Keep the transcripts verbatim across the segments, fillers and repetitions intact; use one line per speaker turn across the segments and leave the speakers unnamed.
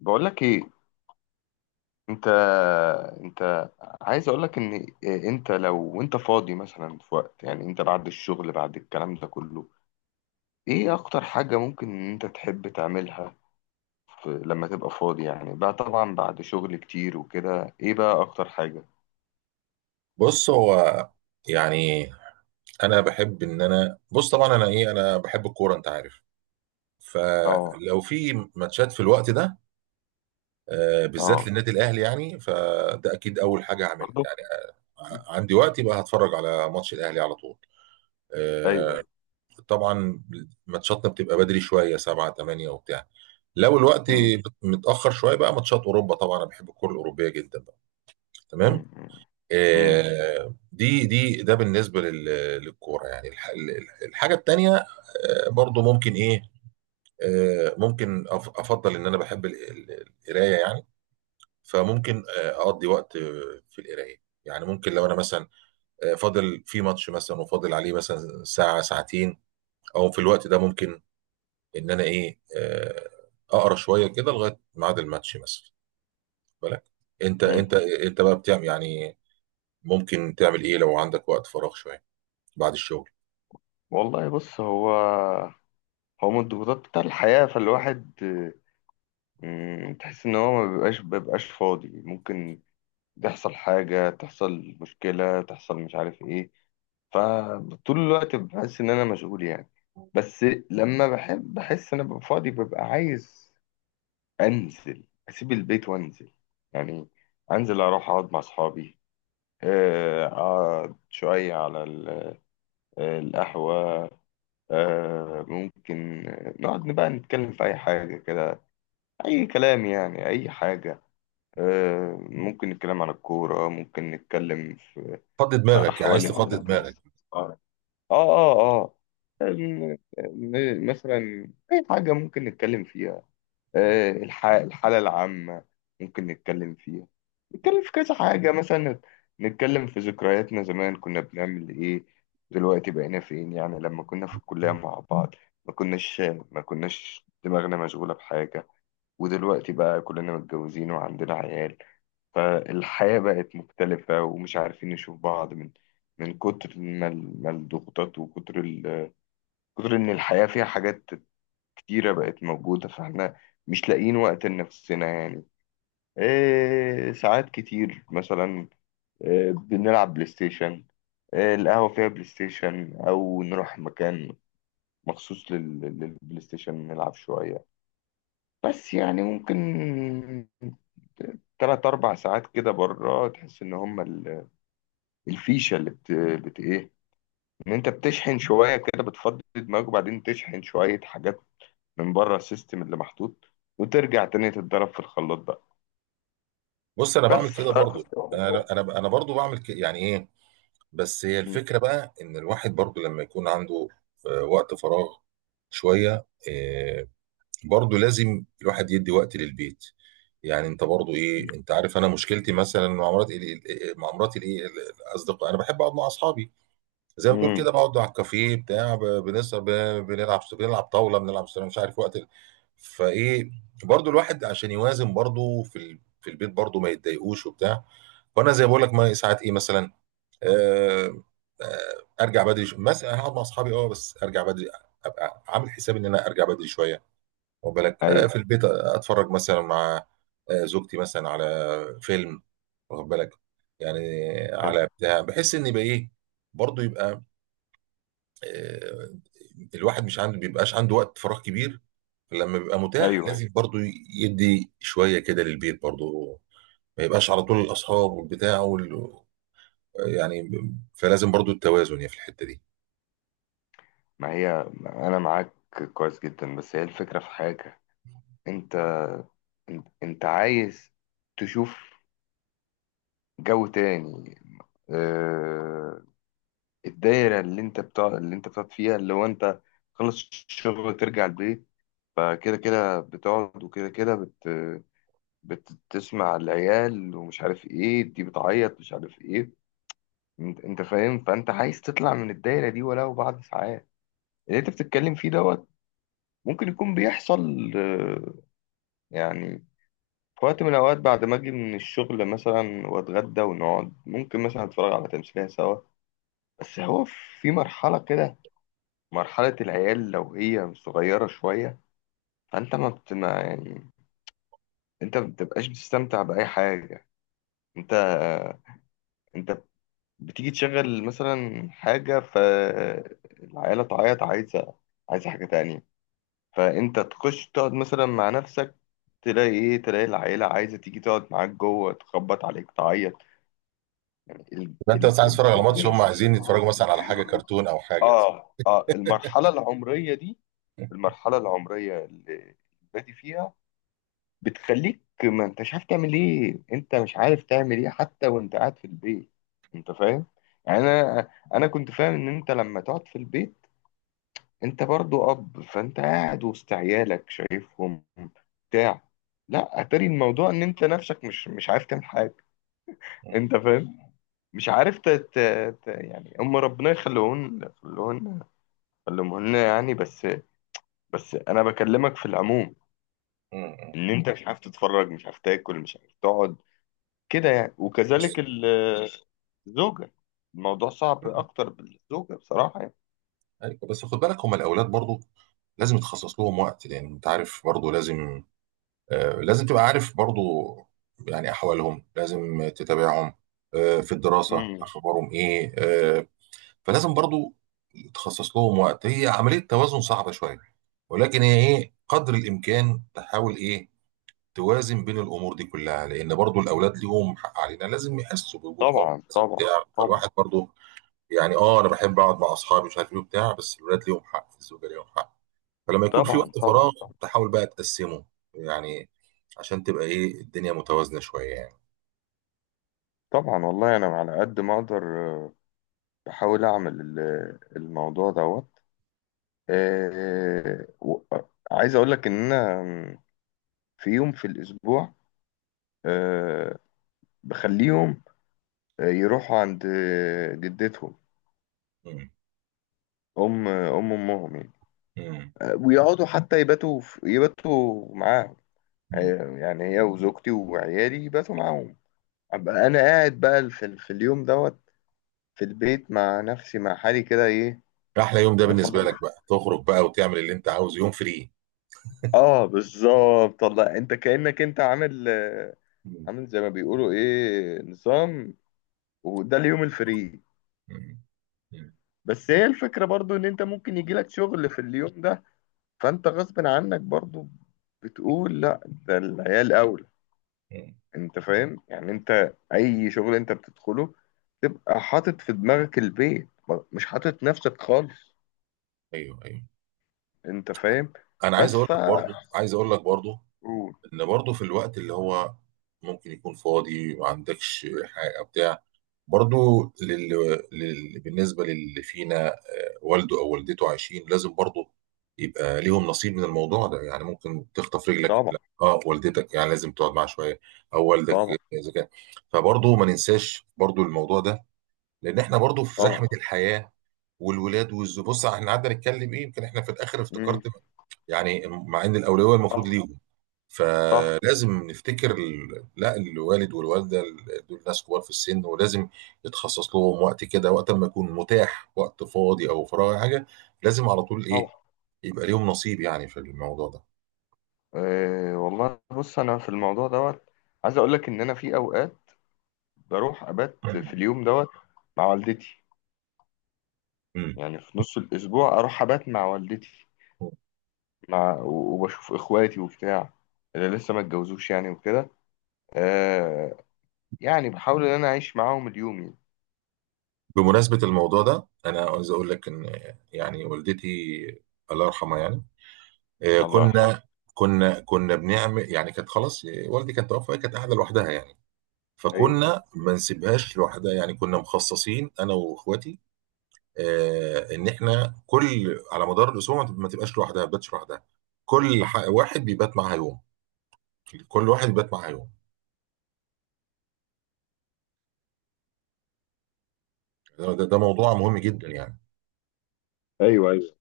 بقول لك ايه؟ انت انت، عايز اقول لك ان إيه، انت لو انت فاضي مثلا في وقت، يعني انت بعد الشغل، بعد الكلام ده كله، ايه اكتر حاجة ممكن ان انت تحب تعملها في، لما تبقى فاضي؟ يعني بقى، طبعا بعد شغل كتير وكده، ايه بقى اكتر حاجة؟
بص هو يعني انا بحب ان انا بص طبعا انا ايه انا بحب الكوره، انت عارف.
اه.
فلو في ماتشات في الوقت ده، آه، بالذات
اه.
للنادي الاهلي، يعني فده اكيد اول حاجه هعملها
برضه.
يعني. آه، عندي وقت يبقى هتفرج على ماتش الاهلي على طول.
ايوه،
آه،
ايوه.
طبعا ماتشاتنا بتبقى بدري شويه، سبعة تمانية وبتاع. لو الوقت
مم.
متاخر شويه بقى ماتشات اوروبا. طبعا انا بحب الكوره الاوروبيه جدا بقى.
مم.
تمام.
مم. مم.
آه، دي دي ده بالنسبه لل- للكوره يعني. الح- ال- الحاجه التانيه آه، برضو ممكن ايه. آه، ممكن أف- افضل ان انا بحب ال- ال- القرايه يعني. فممكن آه، اقضي وقت آه، في القرايه يعني. ممكن لو انا مثلا آه، فاضل في ماتش مثلا، وفاضل عليه مثلا ساعه ساعتين، او في الوقت ده ممكن ان انا ايه آه، اقرا شويه كده لغايه ميعاد الماتش مثلا. واخد بالك؟ انت انت
مم.
انت بقى بتعمل يعني ممكن تعمل ايه لو عندك وقت فراغ شويه بعد الشغل؟
والله، بص. هو هو من الضغوطات بتاع الحياة، فالواحد آه، مم، تحس ان هو ما بيبقاش بيبقاش فاضي، ممكن تحصل حاجة، تحصل مشكلة، تحصل مش عارف ايه. فطول الوقت بحس ان انا مشغول يعني، بس لما بحب، بحس ان انا ببقى فاضي، ببقى عايز انزل، اسيب البيت وانزل، يعني انزل اروح اقعد مع اصحابي، آه، اقعد شوية على ال- آه، القهوة. آه، ممكن آه، نقعد بقى، نتكلم في اي حاجة كده، اي كلام، يعني اي حاجة. آه، ممكن نتكلم عن الكورة، ممكن نتكلم
فضي
في
دماغك، يعني عايز
أحوال ال-
تفضي دماغك.
اه اه، اه. الم- م- مثلا أي حاجة ممكن نتكلم فيها. آه، الح- الحالة العامة ممكن نتكلم فيها، نتكلم في كذا حاجة مثلا، نتكلم في ذكرياتنا زمان، كنا بنعمل إيه، دلوقتي بقينا فين. يعني لما كنا في الكلية مع بعض ما كناش، ما كناش دماغنا مشغولة بحاجة، ودلوقتي بقى كلنا متجوزين وعندنا عيال، فالحياة بقت مختلفة ومش عارفين نشوف بعض، من من كتر ما ال- ما الضغوطات، وكتر ال... كتر إن الحياة فيها حاجات كتيرة بقت موجودة، فإحنا مش لاقيين وقت لنفسنا يعني. إيه، ساعات كتير مثلا إيه، بنلعب بلاي ستيشن، إيه القهوة فيها بلاي ستيشن، أو نروح مكان مخصوص لل... للبلاي ستيشن نلعب شوية. بس يعني ممكن تلات أربع ساعات كده بره، تحس إن هما ال... الفيشه اللي بت... بت ايه، ان انت بتشحن شويه كده، بتفضي دماغك وبعدين تشحن شويه حاجات من بره السيستم اللي محطوط، وترجع تاني تتضرب في الخلاط بقى،
بص انا
بس
بعمل كده
ف
برضو. انا انا انا برضو بعمل كده، يعني ايه. بس هي
مم.
الفكره بقى ان الواحد برضو لما يكون عنده آه، وقت فراغ شويه، آه، برضو لازم الواحد يدي وقت للبيت. يعني انت برضو ايه، انت عارف انا مشكلتي مثلا مع مراتي. مع مراتي الايه الاصدقاء. انا بحب اقعد مع اصحابي، زي ما تقول كده،
مم.
بقعد على الكافيه بتاع، ب- بنسهر، ب- بنلعب بنلعب طاوله، بنلعب استرا- مش عارف، وقت ال- فايه. برضو الواحد عشان يوازن برضو في ال... في البيت برضو ما يتضايقوش وبتاع. فانا زي ما بقول لك، ما ساعات ايه مثلا، آه... آه... ارجع بدري، ش- مثلا هقعد مع اصحابي، اه، بس ارجع بدري. ابقى عامل حساب ان انا ارجع بدري شويه. واخد بالك؟ آه
ايوه،
في البيت اتفرج مثلا مع آه زوجتي مثلا على فيلم، واخد بالك؟ يعني
ايوه،
على بتاع، بحس ان يبقى ايه، برضه يبقى آه، الواحد مش عنده بيبقاش عنده وقت فراغ كبير. لما بيبقى متاح
ايوه.
لازم برضو يدي شوية كده للبيت برضو. ما يبقاش على طول الأصحاب والبتاع وال... يعني، فلازم برضو التوازن يعني في الحتة دي.
ما هي انا معاك كويس جدا، بس هي الفكره في حاجه. انت انت انت عايز تشوف جو تاني. آه، الدايره اللي انت بتاع، اللي انت بتقعد فيها، اللي هو انت خلص الشغل ترجع البيت، فكده كده بتقعد، وكده كده بت... بتسمع العيال ومش عارف ايه، دي بتعيط، مش عارف ايه. انت انت فاهم؟ فانت عايز تطلع من الدايره دي ولو بعد ساعات. اللي انت بتتكلم فيه دوت ممكن يكون بيحصل. آه، يعني في وقت من الاوقات بعد ما اجي من الشغل مثلا واتغدى ونقعد، ممكن مثلا اتفرج على تمثيليه سوا. بس هو في مرحله كده، مرحله العيال لو هي صغيره شويه، فانت ما بت ما يعني، انت ما بتبقاش بتستمتع باي حاجه. انت انت بتيجي تشغل مثلا حاجة، فالعيلة تعيط، عايزة عايزة حاجة تانية. فانت تخش تقعد مثلا مع نفسك، تلاقي ايه؟ تلاقي العيلة عايزة تيجي تقعد معاك جوه، تخبط عليك، تعيط. ال...
يبقى انت
ال...
بس عايز
ال...
تتفرج على ماتش، هم عايزين يتفرجوا مثلا على حاجة كرتون او حاجة.
اه، اه. المرحلة العمرية دي، المرحلة العمرية اللي بادي فيها، بتخليك ما انتش عارف تعمل ايه. انت مش عارف تعمل ايه حتى وانت قاعد في البيت. انت فاهم؟ يعني انا انا كنت فاهم ان انت لما تقعد في البيت، انت برضو اب، فانت قاعد وسط عيالك شايفهم بتاع لا، اتاري الموضوع ان انت نفسك مش مش عارف تعمل حاجه.
مم.
انت فاهم؟ مش عارف ت... ت... ت... يعني هم، ربنا يخليهن يخليهن يخليهن يعني. بس بس انا بكلمك في العموم،
مم.
ان انت مش عارف تتفرج، مش عارف تاكل، مش عارف تقعد كده يعني،
بس.
وكذلك ال- الزوجة. الموضوع صعب أكتر بالزوجة بصراحة يعني.
ايوه بس خد بالك، هم الاولاد برضو لازم يتخصص لهم وقت، لان انت عارف برضو لازم آه، لازم تبقى عارف برضو يعني احوالهم، لازم تتابعهم آه، في الدراسة،
مم.
اخبارهم ايه آه، فلازم برضو تخصص لهم وقت. هي عملية توازن صعبة شوية، ولكن هي ايه، قدر الامكان تحاول ايه توازن بين الامور دي كلها. لان برضو الاولاد ليهم حق علينا، لازم يحسوا بوجود اب،
طبعا،
لازم
طبعا،
بتاع،
طبعا،
فالواحد برضو يعني، اه انا بحب اقعد مع اصحابي مش عارف ايه وبتاع، بس الولاد ليهم حق، الزوجه ليهم حق. فلما يكون في
طبعا،
وقت
طبعا،
فراغ
طبعا،
تحاول بقى تقسمه يعني، عشان تبقى ايه الدنيا متوازنة شوية يعني.
طبعا. والله أنا على قد ما أقدر، آه، بحاول أعمل ال- الموضوع دوت. آه، و- آه، عايز أقول لك إن أنا، مم، في يوم في الأسبوع آه، بخليهم آه، يروحوا عند آه، جدتهم،
مم.
أم أم أمهم يعني،
مم.
آه، ويقعدوا حتى يباتوا في- يباتوا معاهم.
مم.
هي- يعني هي وزوجتي وعيالي باتوا معاهم، ابقى انا قاعد بقى في, في اليوم دوت في البيت مع نفسي مع حالي كده ايه.
احلى يوم ده بالنسبة
مفضل.
لك بقى، تخرج بقى وتعمل اللي انت عاوزه، يوم فري.
اه، بالظبط. والله انت كأنك انت عامل آه،
مم.
عامل زي ما بيقولوا ايه، نظام، وده اليوم الفري.
مم. مم.
بس هي الفكرة برضو ان انت ممكن يجيلك شغل في اليوم ده، فانت غصب عنك برضو بتقول لا، ده العيال اولى.
مم.
انت فاهم؟ يعني انت اي شغل انت بتدخله تبقى حاطط في دماغك البيت، ما- مش حاطط نفسك خالص.
ايوه، ايوه.
انت فاهم؟
انا عايز
بس
اقول
ف.
لك برضه، عايز اقول لك برضه
قول.
ان برضه في الوقت اللي هو ممكن يكون فاضي، ما عندكش حاجة بتاع، برضو لل... لل... بالنسبة للي فينا آه، والده أو والدته عايشين، لازم برضو يبقى ليهم نصيب من الموضوع ده. يعني ممكن تخطف رجلك،
طبعا،
لا اه، والدتك يعني لازم تقعد معاها شوية، أو والدك
طبعا،
إذا كان. فبرضو ما ننساش برضو الموضوع ده، لأن احنا برضو في
طبعا.
زحمة الحياة والولاد والزوج. بص احنا قعدنا نتكلم ايه يمكن احنا في الآخر
مم.
افتكرت، يعني مع إن الأولوية
صح،
المفروض ليهم.
صح.
فلازم نفتكر ال- لا الوالد والوالده، ال- دول ناس كبار في السن، ولازم يتخصص لهم وقت كده، وقت ما يكون متاح، وقت فاضي او فراغ أو حاجه. لازم على طول ايه
طبعا.
يبقى ليهم نصيب يعني في الموضوع ده.
أه، والله بص انا في الموضوع دوت عايز اقول لك ان انا في اوقات بروح ابات في اليوم دوت مع والدتي.
مم.
يعني في نص الاسبوع اروح ابات مع والدتي، مع و- وبشوف اخواتي وبتاع اللي لسه ما اتجوزوش يعني وكده. آه، يعني بحاول ان انا اعيش معاهم اليوم يعني.
بمناسبة الموضوع ده، أنا عاوز أقول لك إن يعني والدتي الله يرحمها يعني، آه،
الله يرحمه.
كنا كنا كنا بنعمل يعني. كانت خلاص، آه، والدي كانت توفى، كانت قاعدة لوحدها يعني،
ايوه،
فكنا ما نسيبهاش لوحدها يعني. كنا مخصصين أنا وإخواتي آه، ان احنا كل على مدار الاسبوع ما تب- ما تبقاش لوحدها، ما تباتش لوحدها. كل ح- واحد بيبات معاها يوم كل واحد بيبات معاها يوم. ده, ده ده موضوع مهم جدا يعني،
ايوه، ايوه.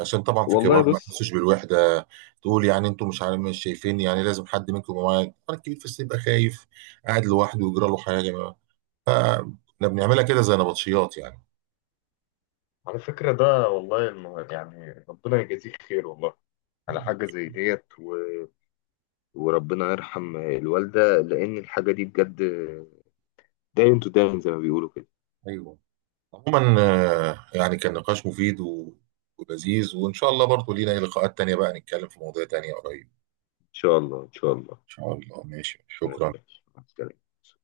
عشان طبعا في
والله
كبار ما
بص،
يحسوش بالوحده. تقول يعني انتم مش عارف، مش شايفين يعني، لازم حد منكم يبقى معايا. طبعاً الكبير في السن يبقى خايف قاعد لوحده ويجرى له حاجه ما- فاحنا بنعملها كده زي نبطشيات يعني.
على فكرة ده والله المهم، يعني ربنا يجازيه خير والله على حاجة زي ديت و... وربنا يرحم الوالدة، لأن الحاجة دي بجد داين تو داين زي ما بيقولوا كده.
ايوه. عموما آه، يعني كان نقاش مفيد و- ولذيذ، وان شاء الله برضه لينا إيه، لقاءات تانيه بقى، نتكلم في مواضيع تانيه قريب.
إن شاء الله، إن شاء الله.
ان شاء الله. ماشي،
ماشي،
شكرا.
ماشي، مع السلامة.